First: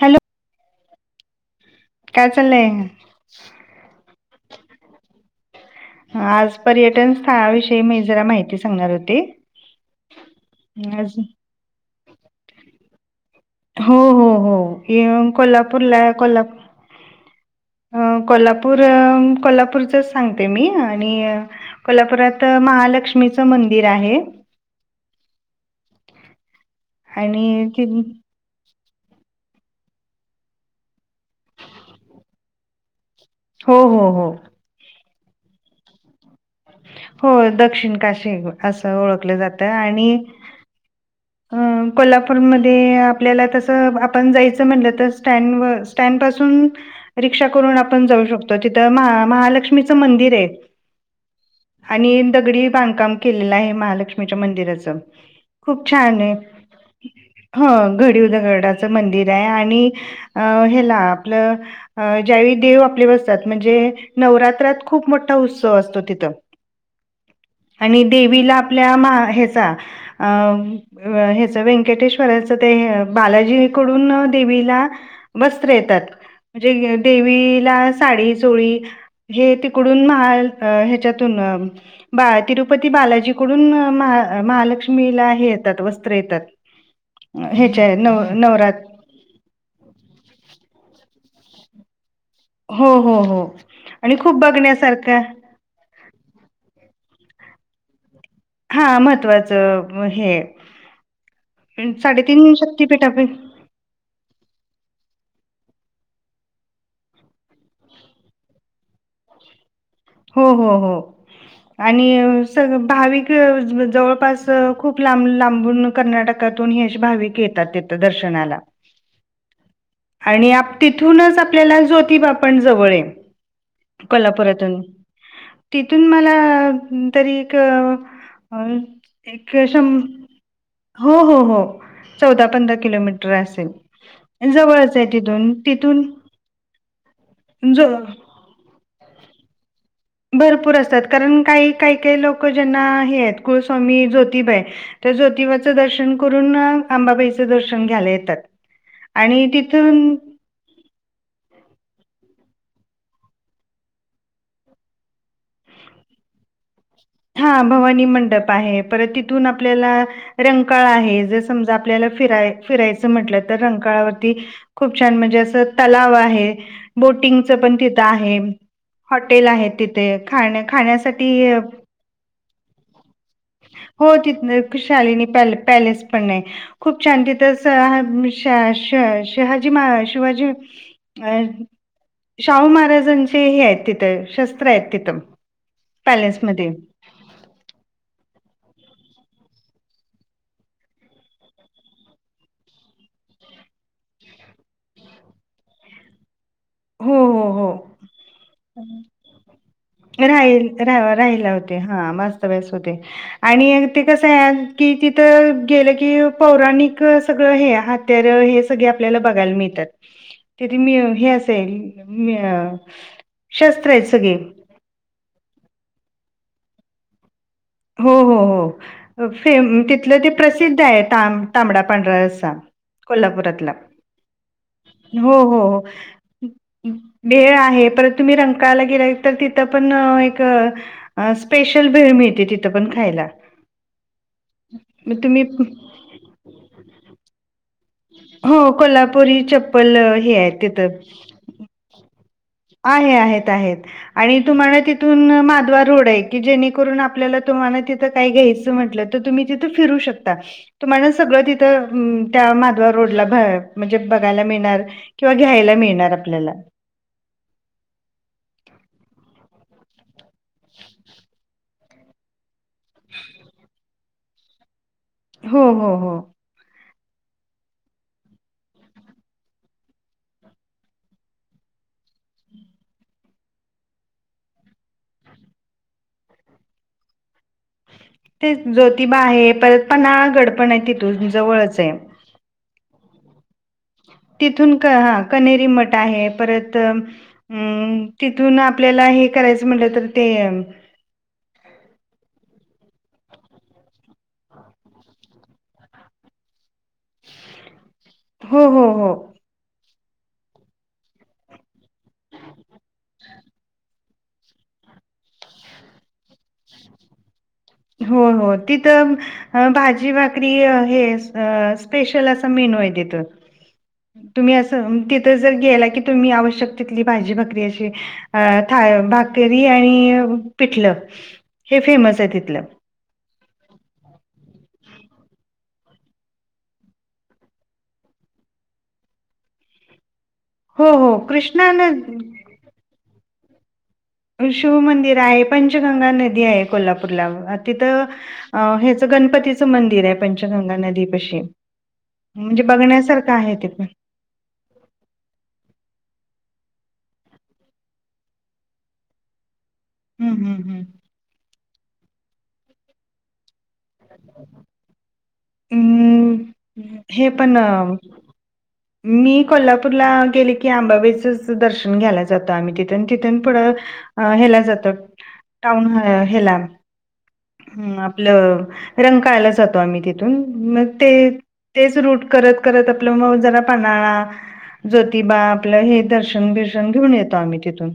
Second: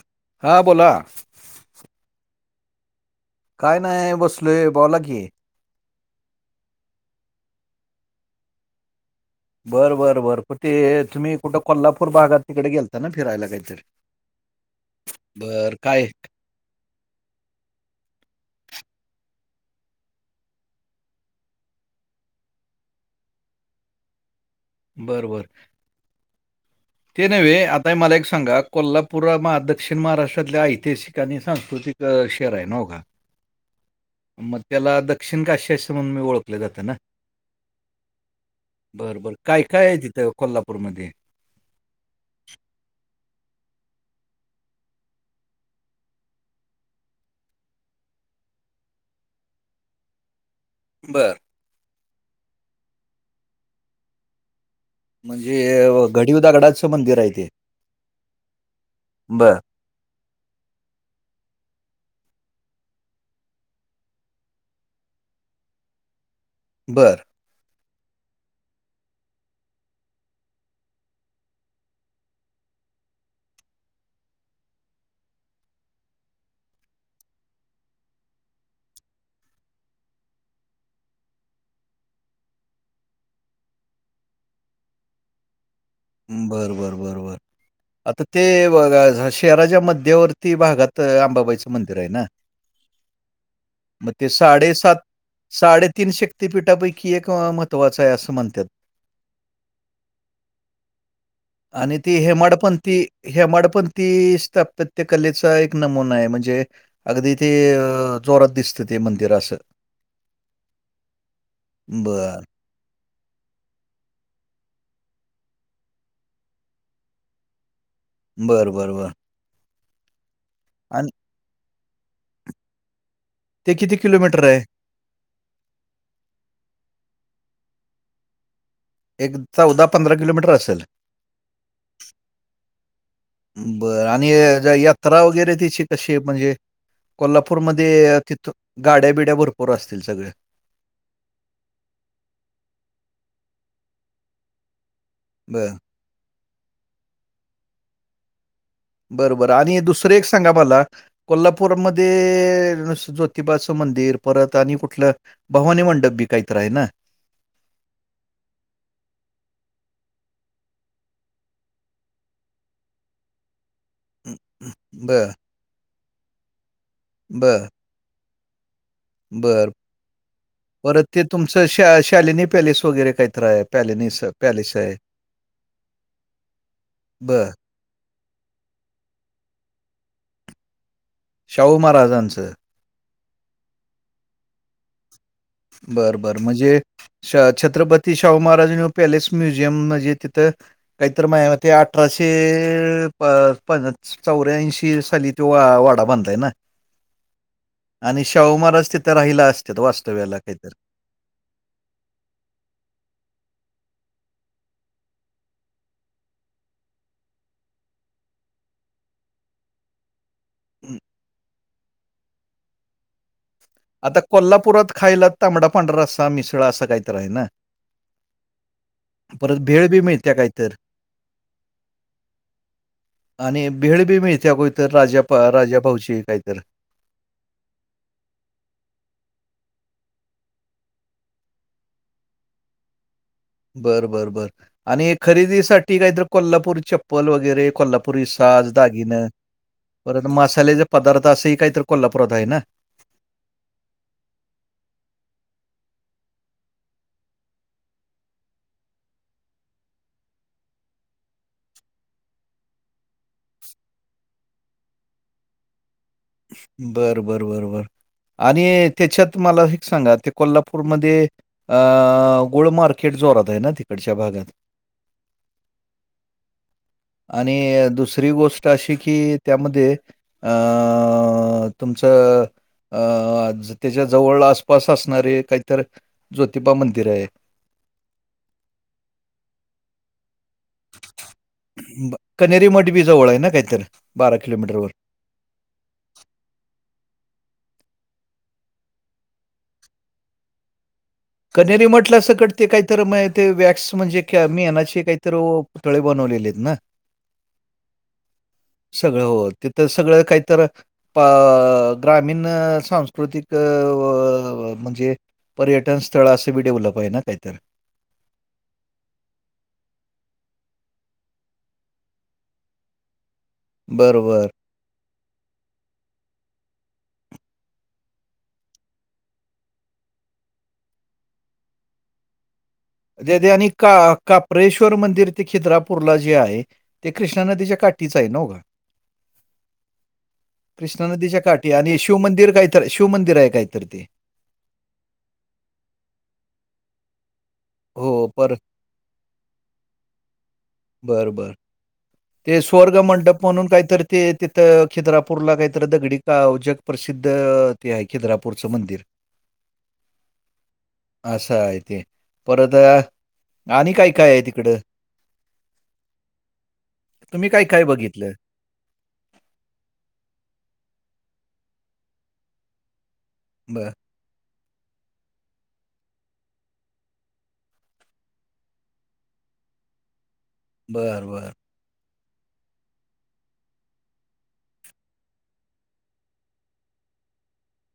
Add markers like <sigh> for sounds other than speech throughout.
Hello. हा बोला. काय चालय? काय नाही बसलोय, बोला की. आज पर्यटन स्थळाविषयी मी जरा माहिती सांगणार होती. बर- बर -बर प ते तुम्ही कुठे कोल्हापूर भागात तिकडे गेलता ना फिरायला काही. हो -हो- हो कोल्हापूरला काय कोल्हापूर अ कोल्हापूर कोल्हापूरचच सांगते मी आणि कोल्हापुरात महालक्ष्मीच मंदिर आहे. बर-बर ते नव्हे आणि ति आता मला एक सांगा. कोल्हापूर दक्षिण महाराष्ट्रातल्या ऐतिहासिक आणि सांस्कृतिक शहर आहे ना. हो का. हो हो हो. मग त्याला दक्षिण काशीअसे म्हणून मी ओळखत ल्या जात ना, हो दक्षिण काशी असं बर बर ओळखलं काय? जातं काय आहे? आणि तिथ कोल्हापूरमध्ये. अ कोल्हापूरमध्ये आपल्याला तस आपण जायच म्हटल तर स्टँडवर स्टँड पासून रिक्षा करून आपण जाऊ शकतो तिथ महालक्ष्मीच मंदिर आहे. बर. आणि दगडी बांधकाम केलेल आहे महालक्ष्मीच्या मंदिराच. म्हणजे खूप अ, छान घडीव दगडाचं आहे मंदिर आहे ते ह घडीव दगडाच मंदिर आहे बर आणि... अ हे ला आपल अ ज्यावेळी देव आपले बसतात म्हणजे नवरात्रात खूप मोठा उत्सव असतो तिथ. बर. आणि देवीला आपल्या मा ह्याचा अ अ ह्याच व्यंकटेश्वराच ते बालाजीकडून देवीला.. वस्त्र येतात म्हणजे देवीला साडी चोळी. हे तिकडून महा ह्याच्यातून अ बा तिरुपती बालाजीकडून अ महालक्ष्मीला हे येतात व बरबर बरबर. नव आता ते नवरात बघा झा शहराच्या मध्यवर्ती भागात अंबाबाई च मंदिर आहे ना. हो हो हो आणि खूप बघण्यासारखा साडेतीन शक्ततीपीठापैकी एक महत्वाचा आहे, अस म्हणतात. हा महत्त्वाच आ हे. आणि ती साडेतीन शक्तीपीठापै हेमडपंथी- हेमडपंथी ती स्थापत्य कलेचा एक नमुना आहे म्हणजे अगदी ती जोरत दिसते त मंदिर अस हो हो हो आणि बरं. सर्वे भाविक जवळपास खूप लांब लांबून कर्नाटकातून अशे भाविक येतात ते. दर्शनाला बरं, बरं, बरं. आणि आणि तिथूनच आपल्याला जोतिबा आपण जवळ हे. ते किती किलोमीटर आहे. तिथून मला तरी एक हा एक एकशम किलोमीटर असेल? हो- हो -हो. चौदा पंधरा किलोमीटर असेल बरं आणि अ, ज जवळच आहे तिथून तिथून. ज कोल्हापूरमध्येध्ये, तिथ गाड्या बिड्या भरपूर असतील सगळे. भरपूर असतात कारण काही काही काही लोक ज्यांना हे आहेत कुलस्वामी जोतिबा. त्या बरं. ज्योतिबाच दर्शन करून आंबाबाईच दर्शन घ्यायला येतात. बरं आणि बरं तिथून दुसरं एक सांगा मला कोल्हापूरमध्ये ज्योतिबाच आ मंदिर परत आणि कुठल भवानी मनडपं बी काय तरी आहे ना, हा भवानी मंडप आहे परत तिथून आपल्याला रंकाळ आहे. जर समजा आपल्याला फिरा फिरायच म्हटल तर रंकाळावर हं, हं. खूप छान बर म्हणजे अस तलाव आहे. बोटिंगच बर पण तिथ आहे. हॉटेल बर आहेत तिथे. खाण्या परत ते -खाण्यासाठी तुमचं शा शालिनी पॅलेस वर हो तिथ शालिनी पॅलेस पण आहे. खूप छान तिथ बर <unintelligible> म शिवाजी अ शाहू महाराजांचं शाहू महाराजांचे हे आहेत तिथ शस्त्र आहेत तिथ. बर बर म्हणजे, छत्रपती शाहू महाराजा पॅलेस म्युझियम म्हणजे तिथ काहीतरी माझ्यामते अठराशे अ अ पं चौऱ्याऐंशी साली तो वाडा बांधलाय ना. हो हो हो आणि शाहुमहाराज तिथे राहिला असत्यात वास्तव्याला. काहीतरी हे राहिले होते. हा वास्तव्यास होते. आणि ते कस आहे की तिथ गेल की पौराणिक सगळ हे तर, हे सगळे आपल्याला बघायला मिळतात. तरी मी हं. हे असेल मी शस्त्र आहेत आता सगळे कोल्हापुरात खायला तांबडा पांढरा रस्सा मिसळ असा काहीतरी आहे ना. हो -हो हो परत फेम भेळ बी तिथल ते मिळत्या काहीतरी प्रसिद्ध आहे त तांबडा पांढरा रस्सा. आणि कोल्हापुरातला बिळ बी मिळते्या गो इतर राजा राजाभाऊची काहीत वेळ आहे. पर तुम्ही रमकायला गेला तर तिथ पण एक अ स्पेशल भेळ मिळते तिथ पण खायला. बर बर बर आणि मग तुम्ही खरेदीसाठी काहीतरी कोल्हापूर चप्पल वगैरे. कोल्हापुरी हो साज, दागिनं, कोल्हापुरी चप्पल अ, परंत हे आहे मसालेचे तिथं पदार्थ, असहि काहीतर कोल्हापुरात हाय ना? आहे, आहेत, आहे. आणि तुम्हाला तिथून माधवा रोड ये, की जेणेकरून आपल्याला तुम्हाला तिथ तिथं काई घ्यायचं म्हंटल त तुम्ही तिथं फिरू शकता, तुम्हाला सगळ तीथ म त्यां मा रोडला भ म्हणजे बघायला मिळणार किंवा घ्यायला मिळणार आपल्याला. बरं बर बर बर. आणि त्याच्यात मला हे सांगा, ते कोल्हापूरमध्ये अ गूळ मार्केट जोरात ये ना, तिकडच्या भागात? हों हों हो. आणि दुसरी गोष्ट अशी की, त्यामध्ये अ अ तुमचं अं त्याच्या जवळ आसपास असणारे, काहीतर ज्योतिबा मंदिर ये ते ज्योतिबा आहे, परत पन्हाळा गड पण ये तिथून, जवळच ये. ब, कनेरी मट बी जवळ ये ना, काहीतर? तिथून क् हां कनेरी मठ आहे, परत हम्, तिथून आपल्याला, हे करायचं म्हटलं तर ते कनेरी मटला अस कटते काहीतर माय ते वॅक्स, म्हणजे क्या मेनाचे काहीतर ओ तळे बनवलेले त ना? हो, हो, सगळं हो त. तर सगळं काहीतर प ग्रामीण, सांस्कृतिक त व, म्हणजे पर्यटन स्थळ असं बी डेव्हलप ये ना काहीतर? हो हो तिथं अ भाजी भाकरी य हे स्पेशल असं मेनु आहे, तिथं बरोबर तुम्ही असं म तिथं जर गेला की, तुम्ही आवश्यक तिथली भाजी भाकरी अशी अ, थाय भाकरी आणि पिठलं, हे फेमस ये तिथलं. दे, दैनिका, काप्रेश्वर मंदिर ते खीद्रापूरला जे आहे ते कृष्णा नदीच्या काठीचं आहे नव? <inaudible> हो कृष्णा हो नदीच्या कृष्णा काठी न आणि शिवमंदिर काहीतर, शिवमंदिर आहे काहीतर ते. शिव मंदिर आहे, पंचगंगा नदी आहे, कोल्हापूरला अ तिथं हो, पर अ, हेचं गणपतीचं मंदिर ये पंचगंगा नदी बरं, पशी. बरं. ते म्हणजे स्वर्ग बघण्यासारखं मंडप आहे म्हणून ते पण काहीतर ते तिथं खिद्रापूरला काहीतरी दगडी काव जग प्रसिद्ध, ते हाय खिद्रापूरचं मंदिर. हम्म हम्म हम्म. असं हाय ते, परत अ आणि काय-काय ये तिकडं? हम्, हे तुम्ही पण अ काय-काय बघितलं? मी कोल्हापूरला गेले की, आंबाबाईचंच दर्शन घ्यायला जातो आम्ही तिथून, तिथून पुढ बरं, हेला जातात, टाऊन हेला, अ आपलं रंकाळ्याला जातो आम्ही तिथून, मग ते बरं, बरं. तेच रूट करत-करत आपलं म, जरा पान्हाळा ज्योतिबा आपलं, हे दर्शन-बिर्शन घेऊन येतो आम्ही तिथून.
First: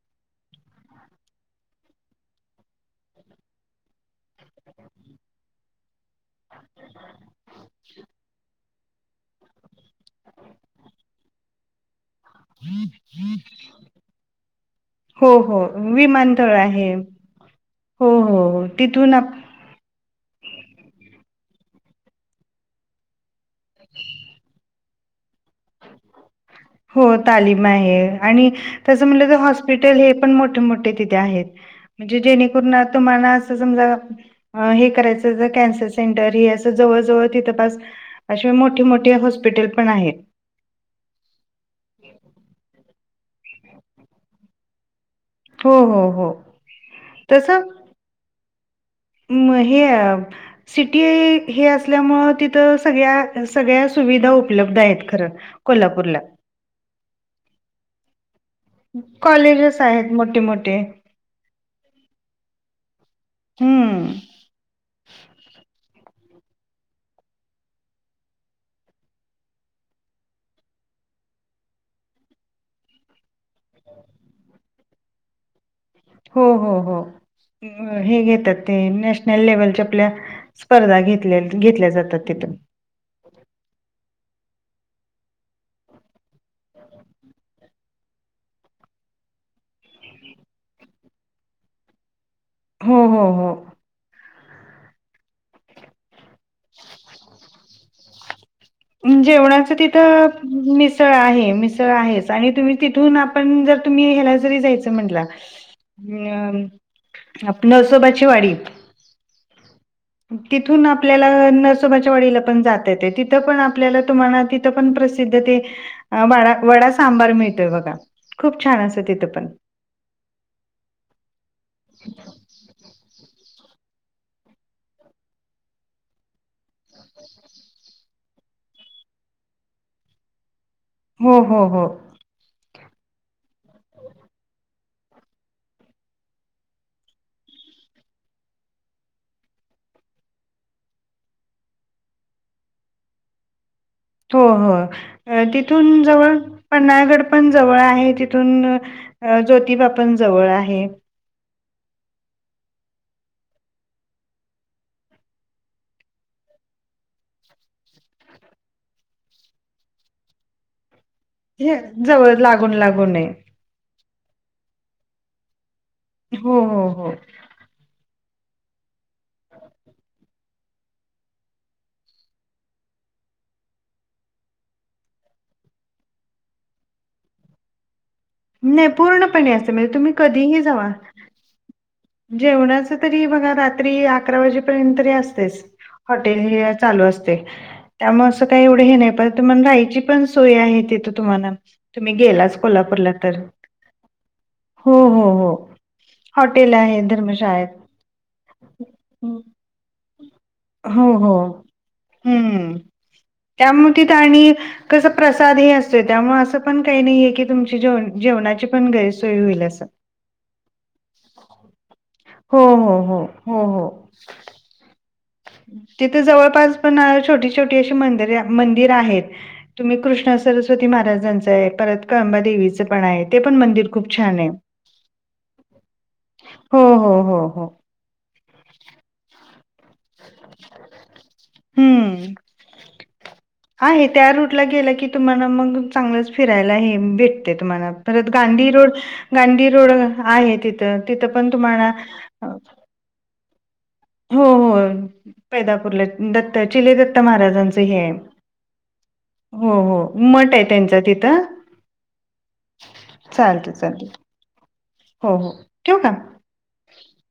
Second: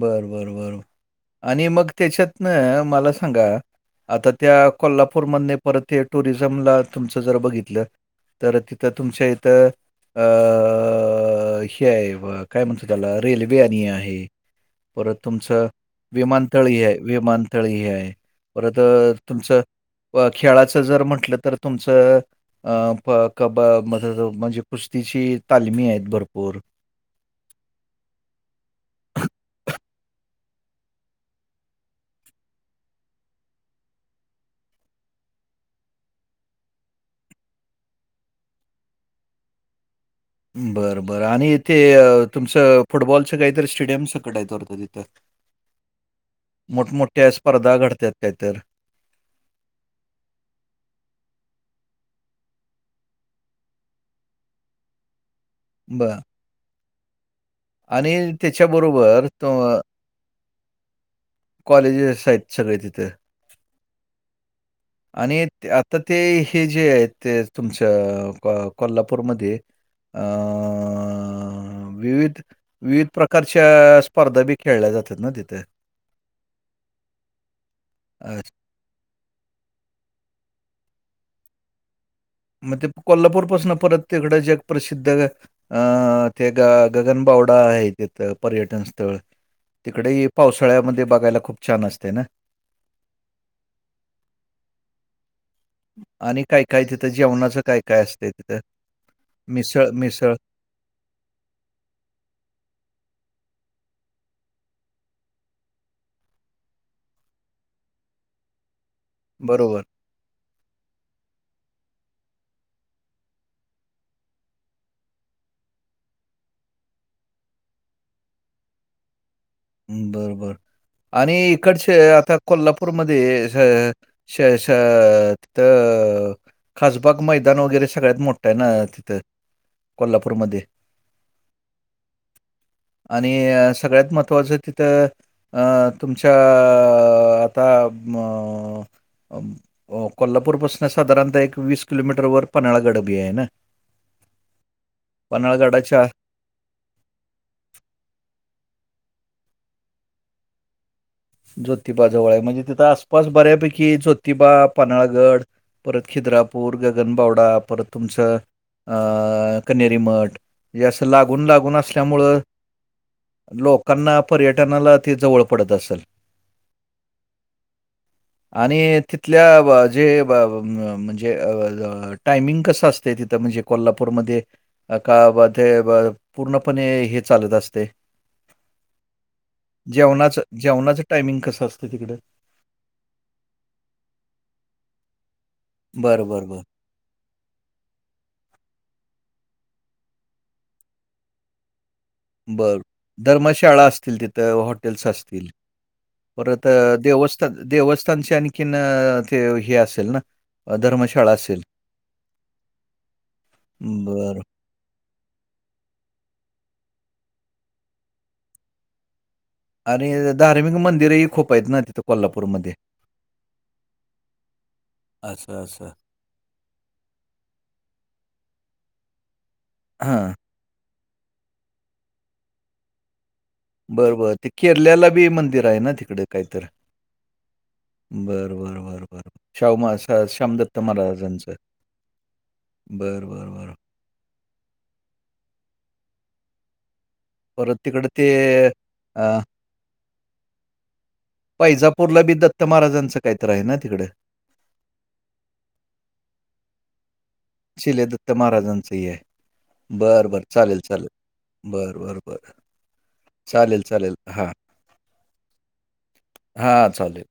बरं, बरं, बर, आणि मग त्याच्यातणं मला सांगा आता त्या, कोल्हापूरमधनं परत ते टुरिझमला तुमचं जर बघितलं तर तिथं तुमच्या इथं अ अ अ, हे आहे बघ काय म्हणतो, त्याला रेल्वे आणि हे आहे. परत तुमचं विमानतळ ही आहे, विमानतळ ही हो आहे हो हो परत अ तिथून आप तुमचं खेळाच जर म्हटलं तर तुमचं अ, ब, क, ब, मददो म्हणजे कुस्तीची तालमी आहेत भरपूर हो तालीम आहे आणि तसं म्हणलं तर हॉस्पिटल हे पण मोठे, मोठे तिथे आहेत म्हणजे जेणेकरून आ तुम्हाला असं समजा हं हे करायचं जर कॅन्सर सेंटर हे असं जवळ, जवळ तिथं पास अशे मोठे, मोठे हॉस्पिटल पण आहेत बरं, बरं आणि ते तुमचं फुटबॉलचं काहीतरी स्टेडियम सकट आहेत वाटतं तिथं हो हो हो मोठमोठ्या तसं स्पर्धा घडतात काहीतर म हे अ सिटी हे असल्यामुळे तिथं सगळ्या, सगळ्या सुविधा उपलब्ध आहेत खरं कोल्हापूरला बरं आणि त्याच्याबरोबर तो कॉलेजेस आहेत मोठे, मोठे कॉलेजेस आहेत सगळे तिथं हम्म आणि आता ते हे जे आहेत ते तुमच्या कोल्हापूरमध्ये आ विविध, विविध प्रक कारच्या स्पर्धा बी खेळल्या जातात ना तिथ हो, हो, हो हे अ, घेतात ते नॅशनल लेव्हलच्या आपल्या स्पर्धा घेतल्यात घेतल्या जातात तिथं मग ते कोल्हापूर पासून परत तिकडं जग प्रसिद्ध अं ते ग गगनबावडा आहे तिथं पर्यटन स्थळ तिकडे ही पावसाळ्यामध्ये बघायला खूप छान असते ना हो, हो, हो आणि काय, काय तिथं जेवणाचं काय, काय असतें तिथं जेवणाचं मिसळ, मिसळ. तिथं मि सळ आहे, मिसळ आहेच आणि तुम्ही तिथून आपण जर तुम्ही ह्याला जरी जायचं म्हटलां हम् आपलं नरसोबाची वाडी बरोबर तिथून आपल्याला नसोबाच्या वाडीला पण जात येतय तिथं पण आपल्याला तुम्हाला तिथं पण प्रसिद्ध ते डा वडा सांबार मिळतोय बघा खूप छान असं तिथं पण बर, बर आणि इकडचे आता कोल्हापूरमध्ये ह श श तिथं खासबाग मैदान वगैरे सगळ्यात मोठं आहे ना तिथं कोल्हापूरमध्ये हो, हो, हो आणि सगळ्यात मत त्त्वाच तिथं तुमच्या आता म अ कोल्हापूरपसून साधारणतः एक वीस किलोमीटर वर पन्हाळा गड बी आहे ना हो, हो तिथून पन्हाळगडाच्या जवळ पन्हाळगड पण जवळ आहे तिथून ज्योतिबा पण जवळ आहे ज्योतिबाजवळ आहे म्हणजे तिथं आसपास बऱ्यापैकी ज्योतिबा पन्हाळगड परत खिद्रापूर गगनबावडा परत तुमचं आ कनेरीमठ म्हणजे अस लागून लागून हे जवळ असल्यामुळं लागून लागून आहे. लोक कांना पर्यटनाला ते जवळ पडत असल. हो हो हो. आणि तिथल्या व जे अ म म्हणजे अ ज टायमिंग कसं असतय तिथं म्हणजे कोल्हापूरमध्ये अ का बा पूर्णपणे हे चालत असते. नाय पूर्णपणे असते म्हणजे तुम्ही जेवणाचं कधीही जावा जेवणाचं टायमिंग कसं असत तिकड जेवणाच तरी बघा रात्री अकरा वाजेपर्यंत तरी असतेच बरं हॉटेल बरं बरं हे चालू असतय. त्यामुळ असं काय एवढं हे नाय परत तुम्हाला राहायची पण सोय आहे तिथं तुम्हाला तुम्ही गेलाच बरं. कोल्हापूरला तर धर्मशाळा असतील तिथं, हो हॉटेल्स हो असतील. हो. परत हॉटेल अ, आहे. देवस्थान धर्मशाळेत. देवस्थानचे आणखीन अ ते हे असेल ना हो, धर्मशाळा हो. असेल. हम्म त्यामुळ तिथं बरं आणि कस प्रसादही असतोय त्यामुळ असं पण काही नाहीये की तुमची जेव जेवणाची पण गैर सोय होईल अस नाही आता धार्मिक मंदिरही खूप हायेत ना तिथं हो हो हो हो हो. अस अस तिथं जवळपास पण छोटी छोटी अशी मंदिरे मंदिर आहेत तुम्ही हां. कृष्ण स्वती महाराजांचं आहे परत कळंबा देेवीचं पण आहेत. बरं बरं ते केर्ल्याला बी मंदिर हाय ना तिकड कायतर हो हो हो हो बरं बरं बरं बरं शाहूम श्याम दत्त महाजांचं हाय हम्म. बरं बरं बरं आहे त्या रूटला गेला की तुम्हाला मग चांगलंच फिरायला हे भेट ते परत तुम्हाला तिकडं ते परत गांधी रोड अ, गांधी रोड आहे तिथ तिथ पैजापूरला बी दत्त महाराजांचं कायतर हाय ना तिकड हो हो पैदापूरला येत दत्त चिले दत्त महाराज शिलेदत्त महाराजांचं ये हाय हो हो बर बर मठ आहे चालेल त्यांचा चालेल तिथं बर बर बर चालत चालेल चालत चालेल हां हो हो ठेवू का? हां चालेल